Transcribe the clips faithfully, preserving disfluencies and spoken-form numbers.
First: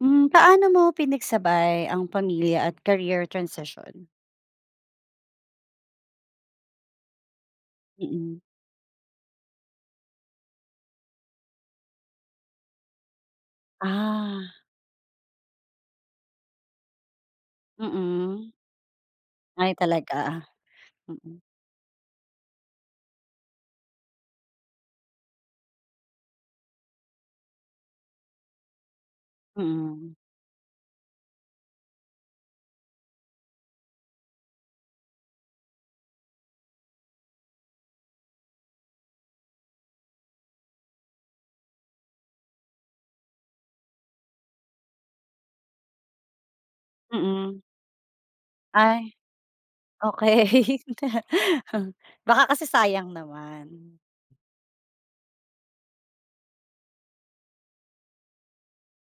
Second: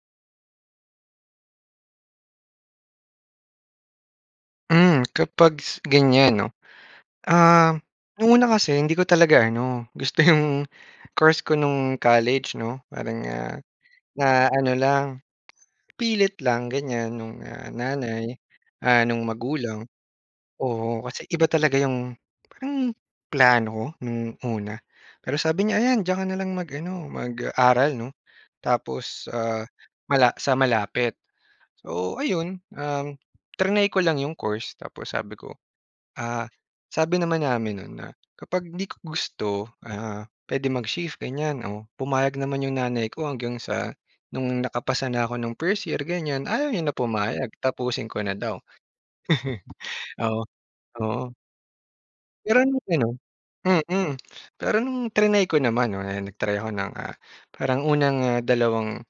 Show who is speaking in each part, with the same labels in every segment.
Speaker 1: Hmm, pa'no mo pinagsabay ang pamilya at career transition?
Speaker 2: Hmm, kapags ganyan, 'no? Um,
Speaker 1: Mm.
Speaker 2: una kasi hindi ko talaga ano, gusto 'yong course ko no'ng college, 'no? Parang, ah, na
Speaker 1: Ah.
Speaker 2: ano lang, pilit lang ganyan no'ng, ah, nanay,
Speaker 1: Mm.
Speaker 2: ah, no'ng
Speaker 1: Ay,
Speaker 2: magulang.
Speaker 1: talaga?
Speaker 2: Oo, kasi
Speaker 1: Mm.
Speaker 2: iba talaga 'yong, parang plano ko no'ng una. Pero sabi niya, "Ayan diyan ka na lang mag-ano mag-aral, 'no? Tapos, ah,
Speaker 1: Mm.
Speaker 2: mala sa malapit." So ayun, um, triny ko lang 'yong course. Tapos sabi ko, ah, sabi naman namin no'n na kapag hindi ko gusto, ah, puwede mag-shift ganyan. Oh, pumayag naman 'yong nanay ko hanggang sa no'ng nakapasa na ako no'ng first year, ganyan, ayaw niya na pumayag.
Speaker 1: Mm.
Speaker 2: Tapusin ko na daw.
Speaker 1: Ay,
Speaker 2: Oo
Speaker 1: okey
Speaker 2: oo.
Speaker 1: baka
Speaker 2: Pero
Speaker 1: kasi
Speaker 2: no'ng ano
Speaker 1: sayang naman.
Speaker 2: mm. Pero no'ng triny ko naman, 'no? 'Yan nag-try ako ng, ah, parang unang, ah, dalawang,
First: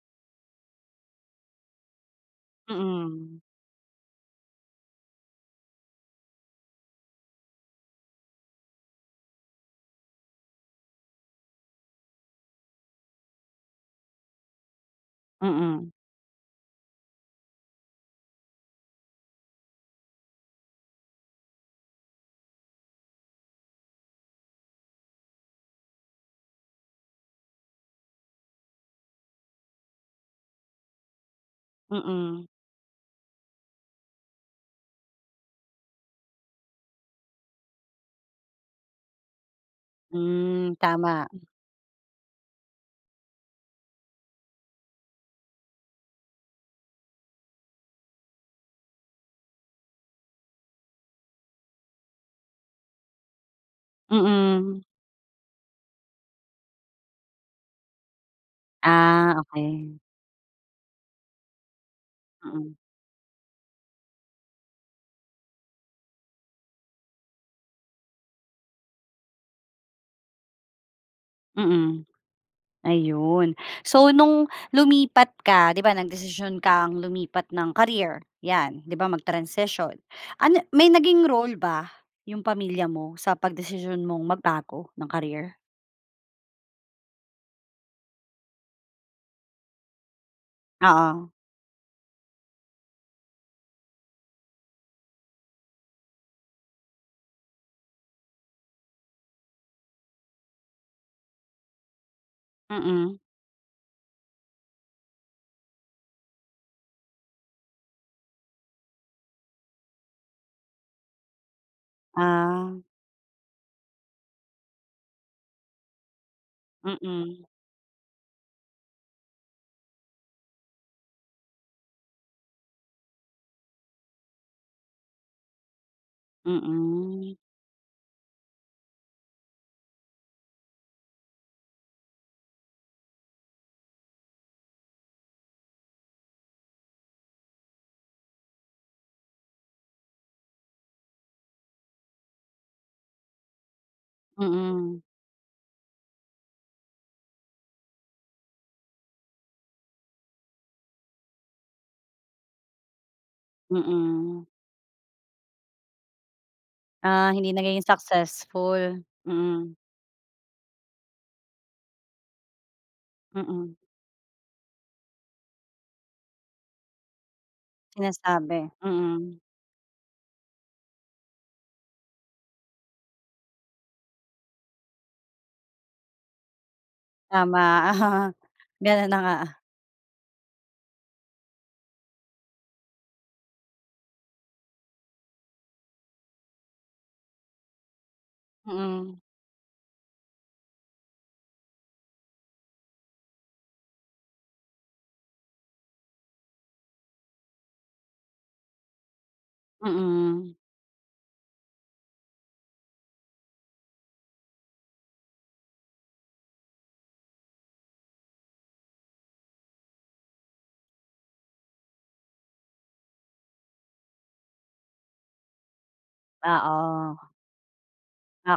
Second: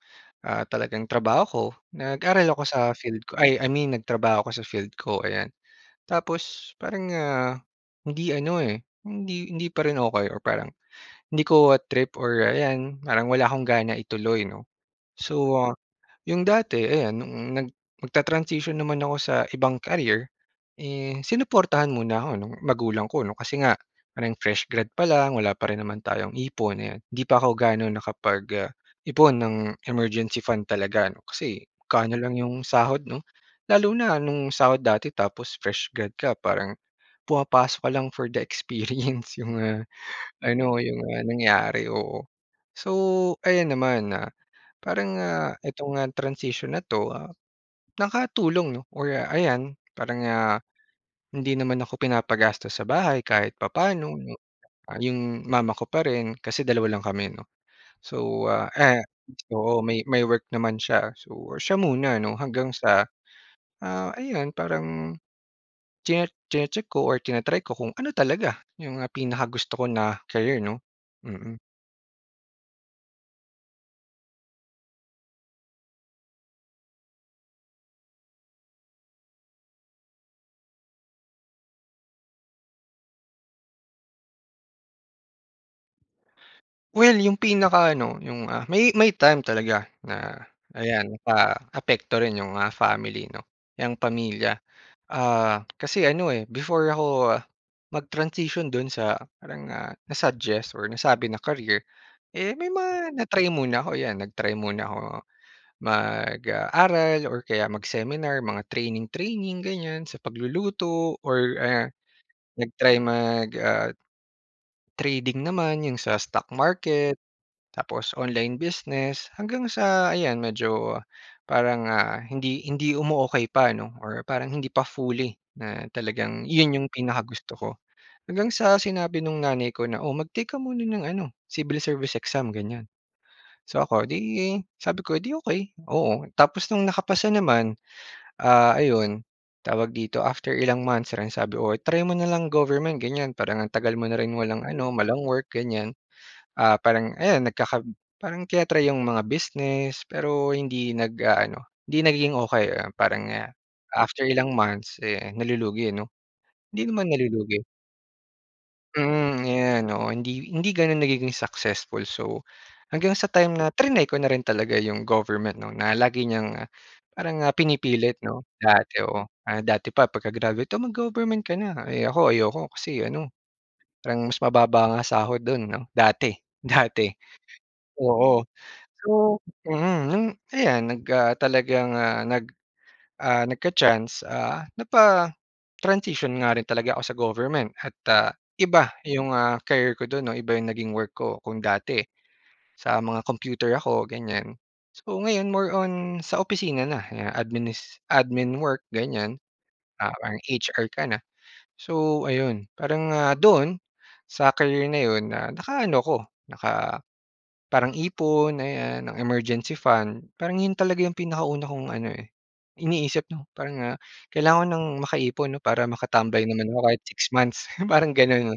Speaker 2: ah, talagang trabaho ko. Nag-aral ako sa field
Speaker 1: Mm.
Speaker 2: ko, ay, I mean, nagtrabaho ako sa field ko, ayan. Tapos parang, ah, hindi ano, eh, hindi hindi pa rin okey or parang, hindi ko trip or ayan parang wala akong gana ituloy, 'no? So, ah,
Speaker 1: Mm.
Speaker 2: 'yong dati ayan no'ng nag magta-transition naman ako sa ibang career, eh, sinuportahan muna ako no'ng magulang ko, 'no? Kasi nga parang fresh grad pa lang, wala pa rin naman tayong ipon, ayan. 'Di pa ako ga'no nakapag, ah, ipon ng emergency fund talaga, 'no? Kasi magkano lang
Speaker 1: Mm.
Speaker 2: 'yong sahod, 'no? Lalo na no'ng sahod dati tapos fresh grad ka parang pumapasok ka lang for the experience, 'yong, ah,
Speaker 1: Hmm,
Speaker 2: ano 'yong, ah,
Speaker 1: tama.
Speaker 2: nangyari, oo. So, ayan naman na parang, ah, ito nga transition na 'to, ah, nakatulong, 'no, or ayan parang, ah, hindi naman ako pinapagastos sa bahay kahit papaano, 'yong
Speaker 1: Mm.
Speaker 2: 'yong mama ko pa rin. Kasi dalawa lang kami 'no? So, ah, a
Speaker 1: Ah,
Speaker 2: oo
Speaker 1: okey.
Speaker 2: may may work naman siya. So, siya muna, 'no? Hanggang
Speaker 1: Mm.
Speaker 2: sa, ah, ayun parang chi chini-check ko or tina-try ko kung ano talaga 'yong, ah, pinaka gusto ko na career, 'no? Mm.
Speaker 1: Mm. Ayun. So no'ng lumipat ka, 'di ba, nagdesisyon kang lumipat ng career. 'Yan. 'Di ba mag-transition. Ano may naging role ba 'yong pamilya mo sa pagdesisyon mong magbago ng career?
Speaker 2: Well, yung pinaka ano, yung ah may may time talaga na ayan
Speaker 1: Oo.
Speaker 2: paapekto rin yung ah family 'no, yung pamilya. Ah, kasi ano eh, before ako mag-transition dun sa parang ah, na-suggest or nasabi na career, eh, may mga
Speaker 1: Mm.
Speaker 2: na-try muna ako, ayan nag-try muna ako mag ah, aral or kaya mag-seminar, mga training training ganyan sa pagluluto or ah,
Speaker 1: Ah.
Speaker 2: nag-try mag ah, trading naman yung sa stock market
Speaker 1: Mm.
Speaker 2: tapos online business, hanggang sa ayan medyo parang ah, hindi hindi umuokey pa, 'no, or parang hindi pa fully na talagang yun yung
Speaker 1: Mm.
Speaker 2: pinakagusto ko. Hanggang sa sinabi nung nanay ko na, "Oh, mag-take ka muna ng ano civil service exam," ganyan. So, ako 'di sabi ko eh, "'Di okey." Oo, tapos no'ng nakapasa naman ah, ayun tawag dito, after ilang months lang sabi, "Oh, try mo na lang government ganyan parang ang tagal mo na rin walang ano,
Speaker 1: Mm.
Speaker 2: walang work," ganyan. Ah, parang ayan nagkaka parang tina-try yung mga business pero hindi nag-aano, hindi nagiging okey, ayan parang after
Speaker 1: Mm.
Speaker 2: ilang months eh, nalulugi 'no, hindi naman
Speaker 1: Ah, hindi
Speaker 2: nalulugi.
Speaker 1: nagiging successful.
Speaker 2: Mm, ayan. Oo hindi hindi gano'n nagiging successful. So hanggang sa time na
Speaker 1: Mm.
Speaker 2: trinay ko na rin talaga yung government 'no na lagi niyang parang ah pinipilit 'no
Speaker 1: Sinasabi,
Speaker 2: dati, oo.
Speaker 1: mm.
Speaker 2: Dati pa pagka-graduate, "Oh, mag-government ka na", eh ako ayoko kasi ano parang mas mababa ang sahod do'n 'no dati, dati,
Speaker 1: Tama.
Speaker 2: oo.
Speaker 1: Gano'n
Speaker 2: So
Speaker 1: na nga.
Speaker 2: mm, nung ayan nag ah, talagang nag ah, nagka-chance ah, napa-transition nga rin talaga ako sa government at ah, iba
Speaker 1: Mm.
Speaker 2: yung ah, care ko do'n 'no iba yung naging work ko, kung dati sa mga computer ako, ganyan. So ngayon more on sa opisina na ya adminis admin work ganyan, ah, parang
Speaker 1: Mm.
Speaker 2: HR ka na. So, ayun parang, ah, doon sa career na 'yon nakaano ko naka parang ipon ayan ng emergency fund parang yun talaga yung pinakauna kong ano eh, iniisip 'no, parang ah kailangan ko nang makaipon 'no para makatambay naman ako kahit
Speaker 1: Oo.
Speaker 2: six months parang gano'n 'no,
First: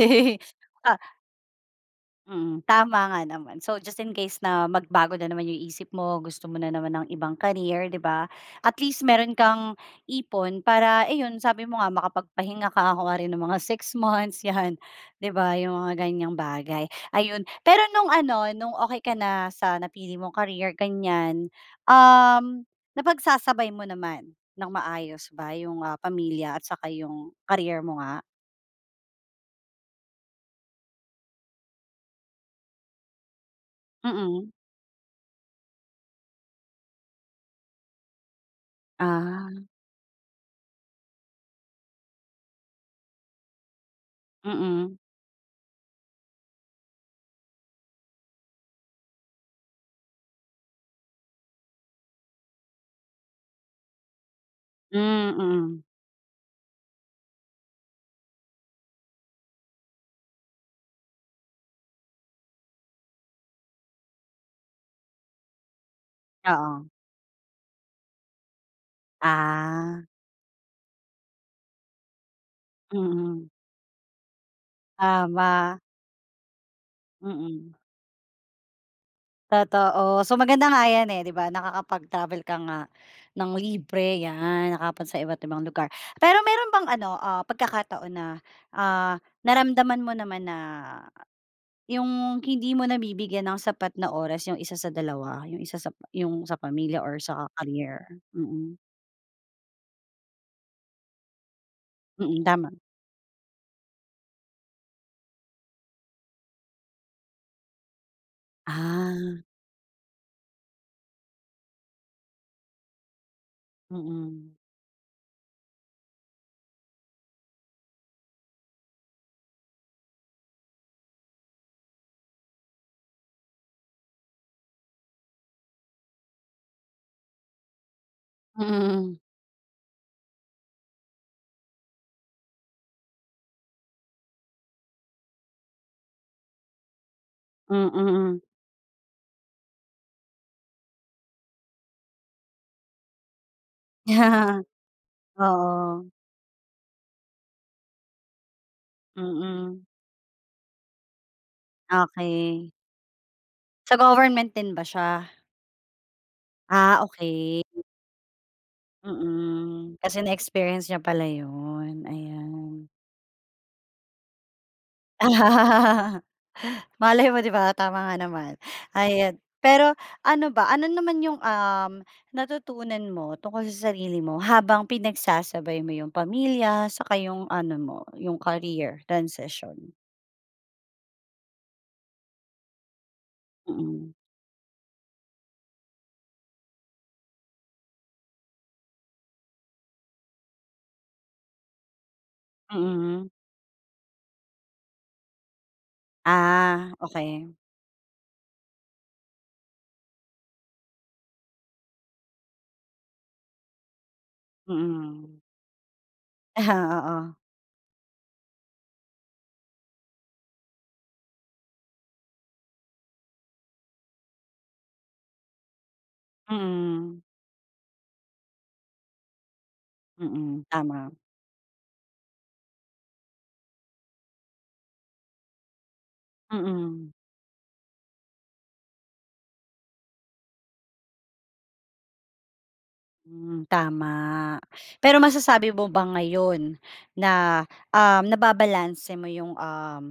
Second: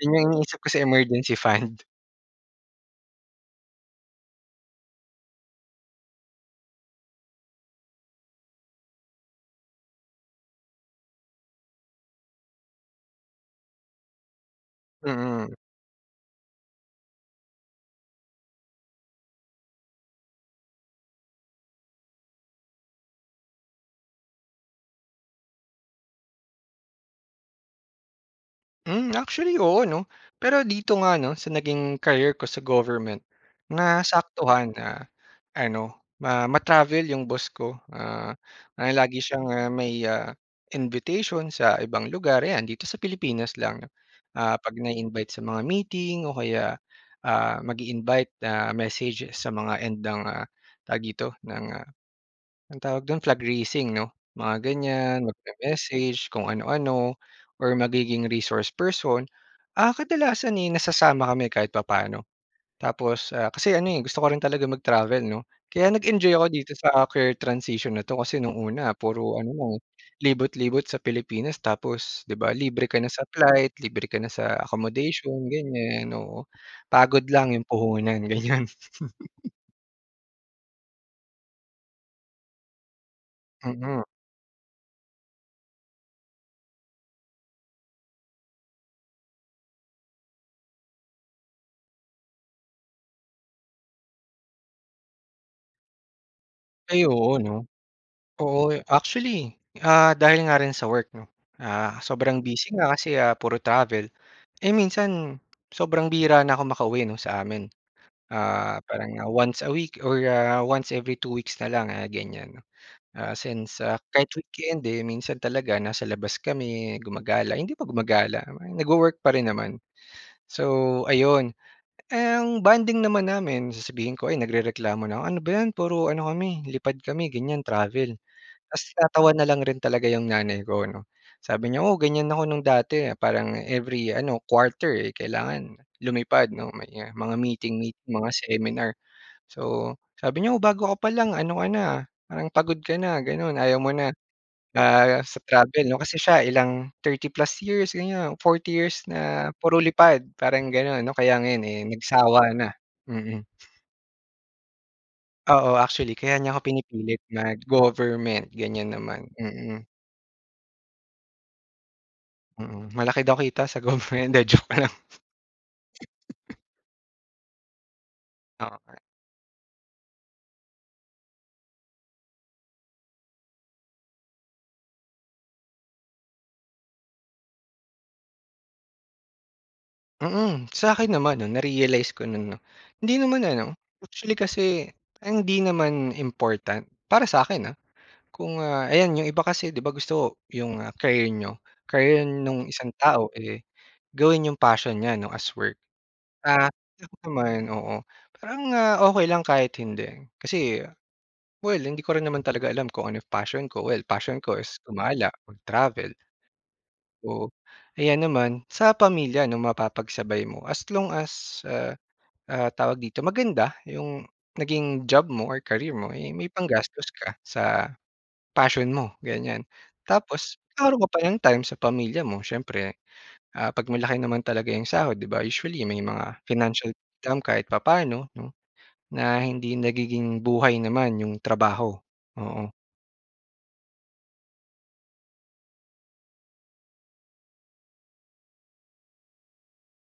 Speaker 2: yun yung iniisip ko sa
Speaker 1: Tsaka
Speaker 2: emergency fund.
Speaker 1: Mm. Tama nga naman. So, just in case na magbago na naman 'yong isip mo, gusto mo na naman ng ibang career, 'di ba. At least mayro'n kang ipon para iyon, sabi mo nga, makapagpahinga ka kunwari ng mga six months 'yan, 'di
Speaker 2: Mm.
Speaker 1: ba? 'Yong mga ganyang bagay, ayun. Pero no'ng ano, no'ng okey ka na sa napili mong career ganyan, um, napagsasabay mo naman ng maayos ba 'yong, ah, pamilya at saka 'yong career mo nga?
Speaker 2: Hmm, actually oo, 'no? Pero dito nga 'no, sa naging career ko sa government,
Speaker 1: Mm.
Speaker 2: nasaktuhan na ano, ma ma-travel yung boss ko. Ah, ah, lagi siyang,
Speaker 1: Ah.
Speaker 2: ah, may, ah, invitation sa ibang lugar, ayan, dito sa Pilipinas lang. Ah, 'pag
Speaker 1: Mm.
Speaker 2: na-i-invite sa mga meeting o kaya, ah, mag-i-invite na message sa mga end ng, ah tawag dito, ng, ah, anong tawag do'n? Flag raising 'no, mga
Speaker 1: Hmm,
Speaker 2: ganyan,
Speaker 1: mm.
Speaker 2: mag-me-message kung ano-ano or magiging resource person. Ah, kadalasan eh nasasama kami kahit papaano. Tapos, ah kasi ano eh, gusto ko rin talaga mag-travel 'no? Kaya nag-enjoy ako dito
Speaker 1: Oo.
Speaker 2: sa career transition na 'to kasi no'ng una, puro ano lang eh,
Speaker 1: Ah.
Speaker 2: libot-libot sa Pilipinas tapos 'di ba, libre ka na sa
Speaker 1: Mm.
Speaker 2: flight, libre ka na sa accommodation,
Speaker 1: Tama.
Speaker 2: ganyan. Oo, pagod lang 'yong
Speaker 1: Mm.
Speaker 2: puhunan, ganyan.
Speaker 1: Totoo. So, maganda nga yan eh, 'di ba, nakakapag-travel ka nga ng
Speaker 2: Hmm [unintelligible]
Speaker 1: libre, yan. Nakakapunta sa iba't ibang lugar. Pero mayro'n bang ano, ah, pagkakataon na, ah, naramdaman mo naman na, yung hindi mo nabibigyan ng sapat na oras yung isa sa dalawa, yung isa sa pa yung sa pamilya
Speaker 2: Ay,
Speaker 1: or
Speaker 2: oo
Speaker 1: sa
Speaker 2: 'no?
Speaker 1: career?
Speaker 2: Oo,
Speaker 1: Mm.
Speaker 2: eh, actually, ah, dahil nga rin sa work, 'no? Ah, sobrang
Speaker 1: Mm, tama.
Speaker 2: busy nga kasi, ah, puro travel. Eh minsan sobrang bihira na ako makauwi 'no, sa amin. Ah, parang, ah,
Speaker 1: Ah.
Speaker 2: once a week or, ah, once every two weeks na lang, ah, ganyan. Ah, since, ah kahit
Speaker 1: Mm.
Speaker 2: weekend, eh, minsan talaga nasa labas kami, gumagala hindi pa gumagala, parang nag-wo-work pa rin naman. So, ayun. Ang bonding naman namin, sasabihin ko, ayan nagrereklamo na 'ko, ano ba 'yan puro ano kami, lipad kami ganyan, travel. Tapos
Speaker 1: Hmm.
Speaker 2: natatawa na lang rin talaga 'yong nanay ko, 'no, sabi niya, "Oo ganyan ako no'ng dati parang every ano, quarter eh kailangan lumipad, 'no, may, ah, mga meeting meet, mga
Speaker 1: Mm.
Speaker 2: seminar." So, sabi niya, "Oh bago ka pa lang ano ka na, ah, parang pagod ka na, gano'n, ayaw mo na." Ah, sa travel 'no
Speaker 1: Oo.
Speaker 2: kasi siya ilang thirty plus years ganyan, forty years na puro
Speaker 1: Mm.
Speaker 2: lipad parang ganun. O kaya nga ngayon eh nagsawa na,
Speaker 1: Okey.
Speaker 2: mm.
Speaker 1: Sa government din ba siya?
Speaker 2: Oo. Actually, kaya niya ako
Speaker 1: Ah,
Speaker 2: pinipilit
Speaker 1: okey.
Speaker 2: mag-government, ganyan naman. Mm.
Speaker 1: Mm. Kasi na experience niya pala yun, ayan.
Speaker 2: Mm, malaki daw kita sa government. 'di joke lang.
Speaker 1: Malay mo di ba, tama nga naman.
Speaker 2: Oo nga.
Speaker 1: Ayan, pero ano ba? Ano naman yung, um, natutunan mo tungkol sa sarili mo habang pinagsasabay mo yung pamilya saka yung ano mo, yung career transition?
Speaker 2: Mm. Sa akin naman, 'no, narealize ko no'n 'no? Hindi naman ano
Speaker 1: Mm.
Speaker 2: actually kasi, parang 'di naman important, para sa 'kin ah. Kung, ah ayan, 'yong iba kasi 'di ba gusto 'yung, ah, career niyo, career nung isang
Speaker 1: Mm.
Speaker 2: tao eh, gawin niyong passion niya, 'no, as work. Ah,
Speaker 1: Ah,
Speaker 2: oo
Speaker 1: okey.
Speaker 2: naman, oo, parang, ah, okey lang kahit hindi. Kasi well, hindi ko rin naman talaga alam kung anong passion ko. Well, passion ko is gumala,
Speaker 1: Mm.
Speaker 2: mag-travel.
Speaker 1: Oo.
Speaker 2: Oo. Ayan naman, sa pamilya 'no mapapagsabay mo, as long as, ah ah, tawag dito, maganda 'yong naging job mo or career mo eh may panggastos
Speaker 1: Mhm.
Speaker 2: ka sa passion mo, ganyan. Tapos
Speaker 1: Mm,
Speaker 2: kakaron ka
Speaker 1: tama.
Speaker 2: pa ng time sa pamilya mo, siyempre. Ah, 'pag malaki naman talaga 'yong sahod 'di ba. Usually, may mga financial
Speaker 1: Mm.
Speaker 2: [unintelligible] kahit papaano, 'no, na hindi nagiging buhay naman 'yong trabaho, oo.
Speaker 1: Hmm, tama. Pero masasabi mo ba ngayon na, um, nababalanse mo yung, um,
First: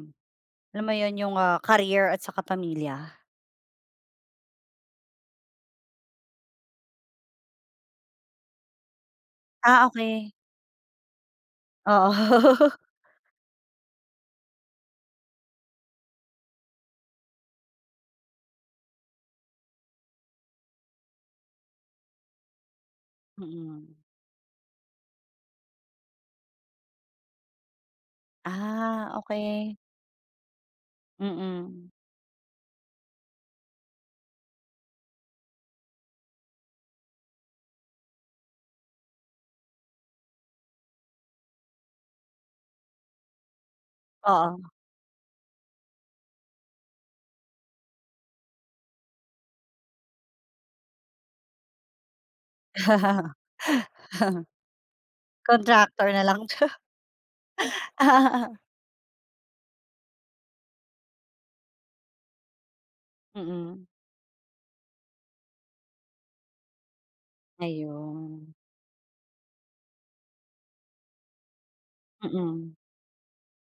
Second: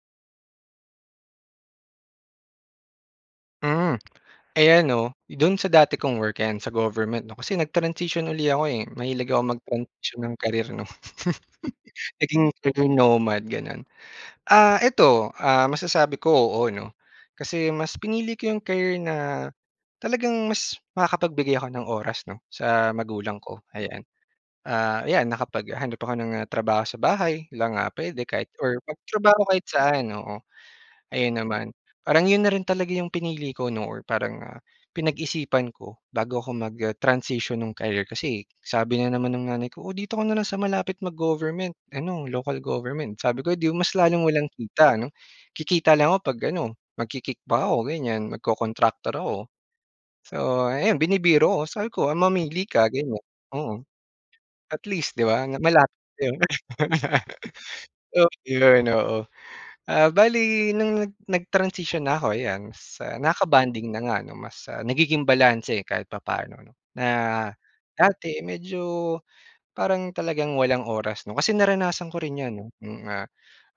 Speaker 1: alam mo 'yon yung, ah, career at saka pamilya?
Speaker 2: Hmm. Ayan no, do'n sa dati kong work 'yan sa government 'no kasi nag-transition uli ako, eh, mahilig ako
Speaker 1: Ah,
Speaker 2: mag-transition
Speaker 1: okey.
Speaker 2: ng career 'no.
Speaker 1: Oo.
Speaker 2: Naging [unintelligible] gano'n. Ah, eto, ah, masasabi ko, oo 'no. Kasi mas pinili ko 'yong career na, talagang mas makakapagbigay ako ng oras 'no sa magulang ko
Speaker 1: Mm.
Speaker 2: ayan. Ah, ayan nakapaghanap ako ng, ah, trabaho sa bahay lang, ah, pwede kahit or
Speaker 1: Ah,
Speaker 2: magtrabaho kahit
Speaker 1: okey.
Speaker 2: saan, oo. Ayan naman.
Speaker 1: Mm.
Speaker 2: Parang 'yon na rin talaga 'yong pinili ko 'no or parang, ah, pinag-isipan ko bago ako mag, ah, transition nung career. Kasi sabi na naman ng nanay ko "O dito ka na lang sa malapit mag-government ano, local government." sabi ko, "Edi mas lalong walang
Speaker 1: Oo.
Speaker 2: kita." 'no. Kikita lang ako 'pag ano magki-kick back ako ganiyan, magko-kontraktor ako. So ayan binibiro ko sabi ko, "Ah mamili ka." ganiyan, oo. At least 'di ba malapit
Speaker 1: Kontraktor na
Speaker 2: 'yon,
Speaker 1: lang.
Speaker 2: tapos yun, oo. Ah, bale nung nag nag-transition na ako ayan, sa
Speaker 1: Mm.
Speaker 2: nakakabonding na nga 'no. Mas, ah, nagiging balanse kahit papano 'no, na dati
Speaker 1: Ayun.
Speaker 2: medyo parang talagang walang oras 'no. Kasi naranasan ko rin 'yan 'no,
Speaker 1: Mm.
Speaker 2: noong, ah,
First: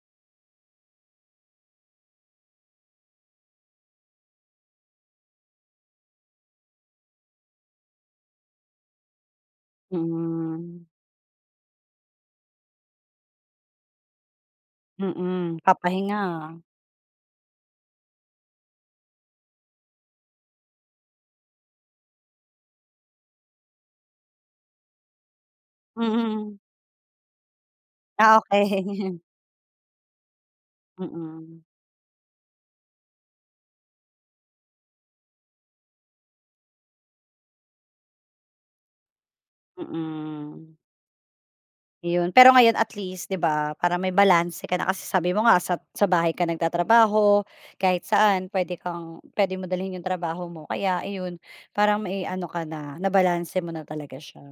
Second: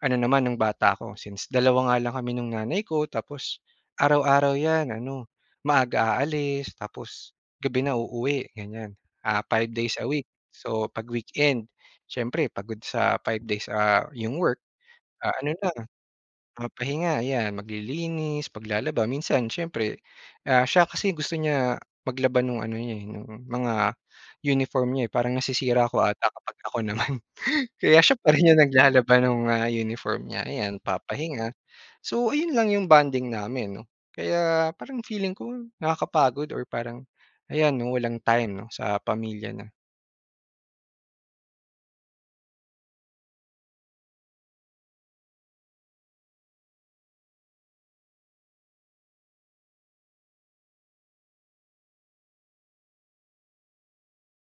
Speaker 2: ano naman nung bata ako since dalawa nga lang kami nung nanay ko. Tapos, araw-araw 'yan ano, maaga aalis tapos gabi na uuwi ganiyan. Ah, five days a week
Speaker 1: Mm.
Speaker 2: so 'pag weekend siyempre pagod sa five days, ah, 'yong work. Ah, ano
Speaker 1: Mm,
Speaker 2: na,
Speaker 1: papahinga.
Speaker 2: papahinga 'yan, maglilinis, maglalaba. Minsan siyempre, ah, siya kasi gusto niya maglaba no'ng ano niya eh, no'ng mga uniform niya eh. Parang nasisira ko ata
Speaker 1: Mm.
Speaker 2: kapag ako naman. Kaya siya pa
Speaker 1: Ah,
Speaker 2: rin
Speaker 1: okey.
Speaker 2: yung naglalaba ng mga uniform niya, ayan papahinga.
Speaker 1: Mm.
Speaker 2: So, ayun lang yung bonding namin 'no, kaya parang feeling ko nakakapagod or parang ayan 'no walang time 'no sa pamilya na.
Speaker 1: Mm. Yun pero ngayon at least di ba para may balanse ka na, kasi sabi mo nga sa sa bahay ka nagtatrabaho, kahit saan pwede kang puwede mo dalhin yung trabaho mo. Kaya iyon para may iano ka na nabalanse mo na talaga siya,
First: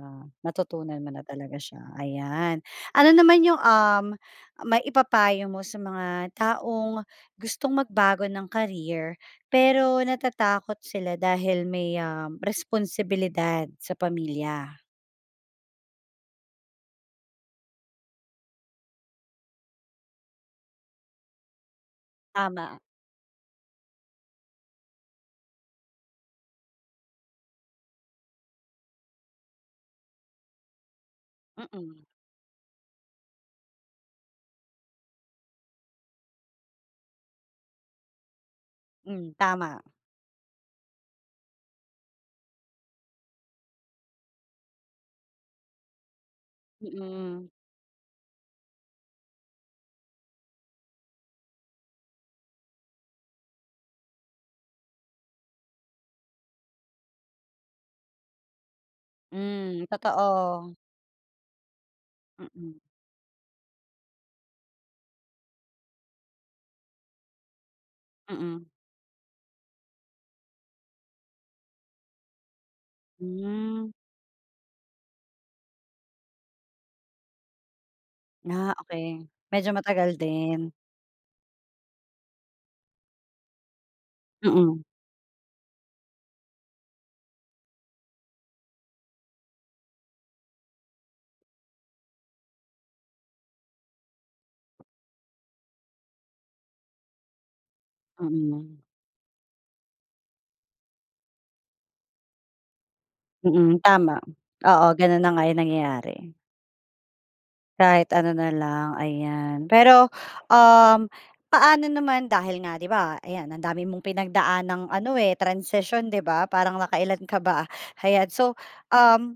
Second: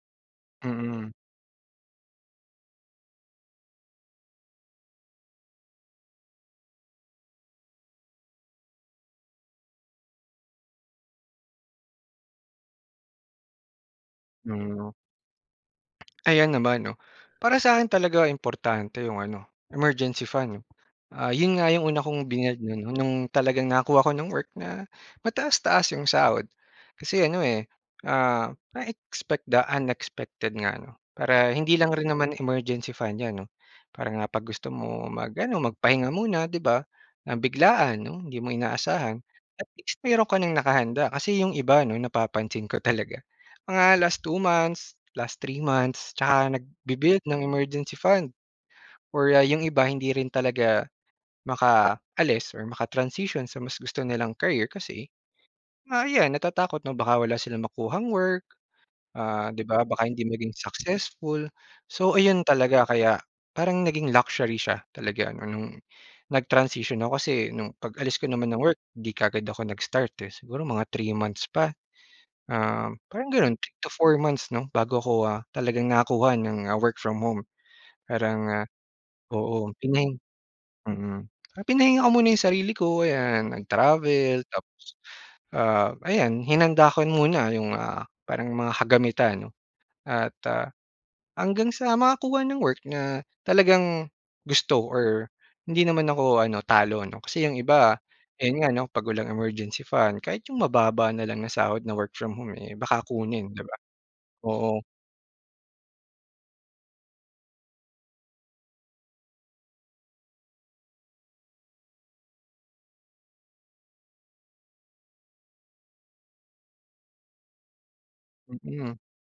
Speaker 1: natutunan
Speaker 2: Mm.
Speaker 1: mo na talaga siya ayan. Ano naman yung, um, maipapayo mo sa mga taong gustong magbago ng career, pero natatakot sila dahil may, um, responsibilidad sa pamilya?
Speaker 2: Mm. Ayan naman 'no, para sa akin talaga importante yung ano emergency fund 'no. Ah, yun nga yung una kong binuild
Speaker 1: Tama.
Speaker 2: 'no, nung talagang nakakuha ko ng work na mataas-taas yung sahod, kasi ano, eh, ah, na-expect the unexpected nga 'no. Para hindi lang
Speaker 1: Mm.
Speaker 2: rin naman emergency fund 'yan 'no, parang ah, pag gusto mo mag-ano magpahinga muna di ba, ng biglaan 'no hindi mo inaasahan
Speaker 1: Mm,
Speaker 2: at
Speaker 1: tama.
Speaker 2: least meron ka nang nakahanda. Kasi yung iba 'no napapansin ko talaga, mga last two months, last three months 'tsaka nagbi-build ng
Speaker 1: Mm.
Speaker 2: emergency fund or ah, yung iba hindi rin talaga makaalis or maka-transition sa mas gusto nilang career, kasi, ah, ayan natatakot na baka wala silang makuhang work, ah, di ba,
Speaker 1: Mm
Speaker 2: baka hindi maging
Speaker 1: totoo.
Speaker 2: successful. So, ayun
Speaker 1: Mm.
Speaker 2: talaga kaya parang naging luxury siya talaga ano nung nag-transition ako, kasi nung pag-alis ko naman ng
Speaker 1: Mm.
Speaker 2: work di kaagad ako nag-start eh, siguro mga three months pa, um, parang ganun. Three to
Speaker 1: Mm.
Speaker 2: four months 'no bago ako, ah, talagang nakakuha ng work from home. Parang, ah,
Speaker 1: Ah, okey, medyo
Speaker 2: oo pinahi
Speaker 1: matagal din.
Speaker 2: mm, ah, pinahinga ko muna yung sarili ko. Ayan, nag-travel tapos
Speaker 1: Mm.
Speaker 2: ah, ayan hinanda ko muna yung, ah, parang mga kagamitan 'no at ah, hanggang sa makakuha ng work, na talagang gusto or hindi naman ako ano talo ano, kasi yung iba ayun nga
Speaker 1: Mm.
Speaker 2: 'no pag walang emergency fund, kahit yung mababa na lang na sahod na work from home, eh, baka kunin di ba?
Speaker 1: Mm, tama.
Speaker 2: Oo.
Speaker 1: Oo ganun na nga yung nangyayari. Kahit ano na lang, ayan. Pero, um, paano naman dahil nga di ba, ayan ang dami mong pinagdaang ano eh, transition transition di ba, parang nakailan ka ba? Ayan, so
Speaker 2: Mm.
Speaker 1: um,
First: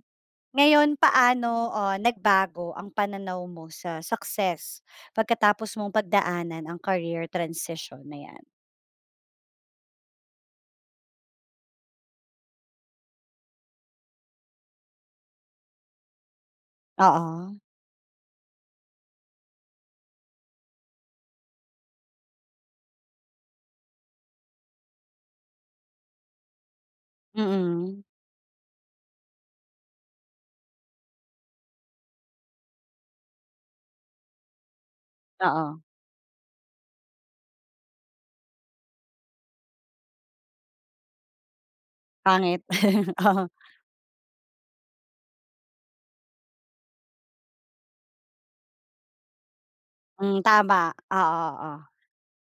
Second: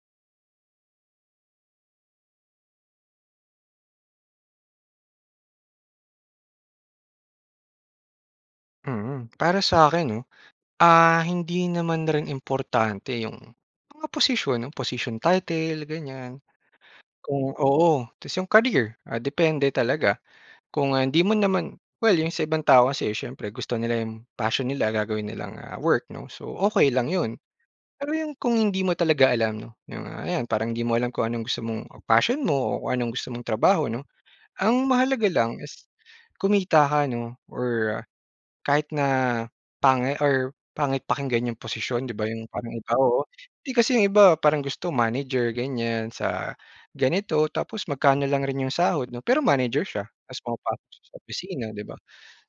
Speaker 1: ngayon paano ah, nagbago ang pananaw mo sa success pagkatapos mong pagdaanan ang career transition na 'yan?
Speaker 2: Mm, para sa akin 'no, ah, hindi naman rin importante yung mga posisyon, yung posisyon title, ganyan.
Speaker 1: Oo.
Speaker 2: Kung oo ta's yung career ah, depende talaga kung, ah, hindi mo naman well yung sa ibang tao kasi siyempre gusto nila yung passion nila gagawin nilang ah, work 'no, so okey lang 'yon.
Speaker 1: Mm.
Speaker 2: Pero yung kung hindi mo talaga alam no, yung, ah, ayan parang hindi mo alam kung anong gusto mong passion mo o kung anong gusto mong trabaho, 'no. Ang mahalaga lang
Speaker 1: Oo.
Speaker 2: is kumita ka 'no or kahit na pangit or pangit pakinggan yung posisyon ,'di ba, yung
Speaker 1: Pangit
Speaker 2: parang iba, oo,
Speaker 1: oh.
Speaker 2: 'di kasi yung iba parang gusto manager ganyan sa ganito tapos magkano lang rin yung sahod 'no pero manager siya, ta's
Speaker 1: Mm,
Speaker 2: pumapasok
Speaker 1: tama
Speaker 2: siya sa
Speaker 1: oo
Speaker 2: opisina
Speaker 1: oo.
Speaker 2: 'di ba.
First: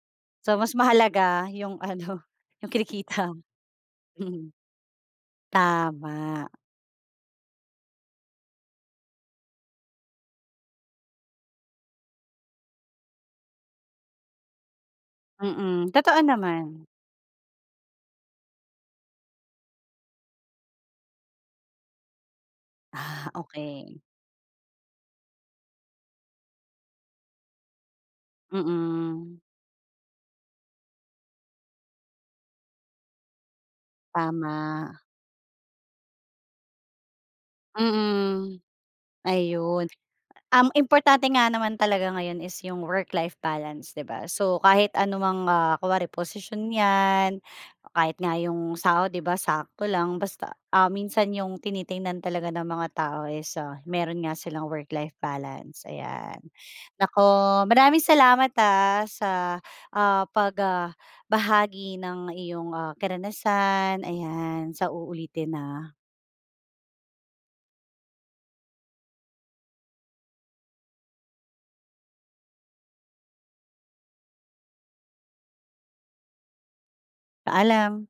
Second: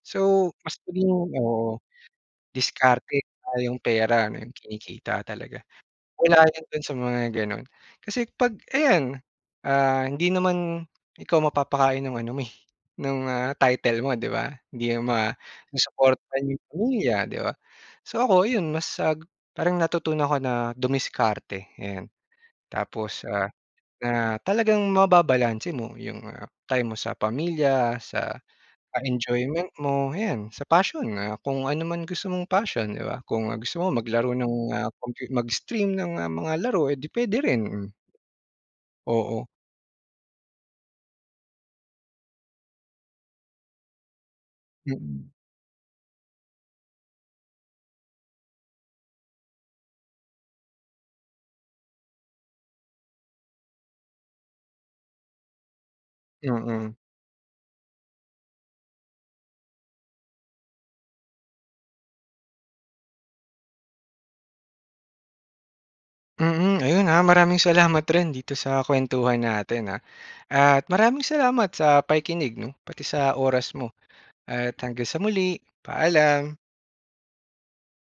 Speaker 2: So
Speaker 1: So,
Speaker 2: mas
Speaker 1: mas
Speaker 2: naging
Speaker 1: mahalaga
Speaker 2: oo,
Speaker 1: yung ano yung
Speaker 2: diskarte
Speaker 1: kinikita,
Speaker 2: yung pera ano
Speaker 1: mm.
Speaker 2: yung kinikita talaga. Wala
Speaker 1: Tama.
Speaker 2: yun do'n sa mga gano'n. Kasi 'pag ayan ah, hindi naman ikaw mapapakain ng ano mo eh, nung ah, title mo di ba? Hindi 'yan
Speaker 1: Mm, totoo
Speaker 2: masuportahan yung
Speaker 1: naman.
Speaker 2: pamilya 'di ba? So ako yun, mas, ah, parang natutunan ko na dumiskarte ayan tapos
Speaker 1: Ah,
Speaker 2: ah,
Speaker 1: okey.
Speaker 2: na talagang mababalanse mo yung ah, time mo sa pamilya, sa ah,
Speaker 1: Mm.
Speaker 2: enjoyment mo 'yan, sa passion, ah, kung ano man gusto mong passion, 'di ba, kung gusto mo maglaro ng ah,
Speaker 1: Tama.
Speaker 2: com mag-stream ng, ah, mga laro eh, di puwede rin, mm.
Speaker 1: Mm.
Speaker 2: Oo.
Speaker 1: Ayun, um, importante nga naman talaga ngayon is yung work-life balance, 'di ba? So kahit
Speaker 2: Mm.
Speaker 1: anumang ah, kunwari posisyon 'yan o kahit nga yung sahod di ba sakto lang basta ah, minsan yung tinitingnan talaga ng mga tao is ah, meron nga silang work-life balance, ayan.
Speaker 2: Mm.
Speaker 1: Naku maraming salamat, ah, sa, ah, pag ah, bahagi ng iyong, ah, karanasan, ayan sa uulitin ha.
Speaker 2: Mm, ayun ha maraming salamat rin dito sa kuwentuhan natin ha, at maraming salamat sa pakikinig 'no pati sa oras mo. At hanggang sa muli, paalam.
Speaker 1: Paalam.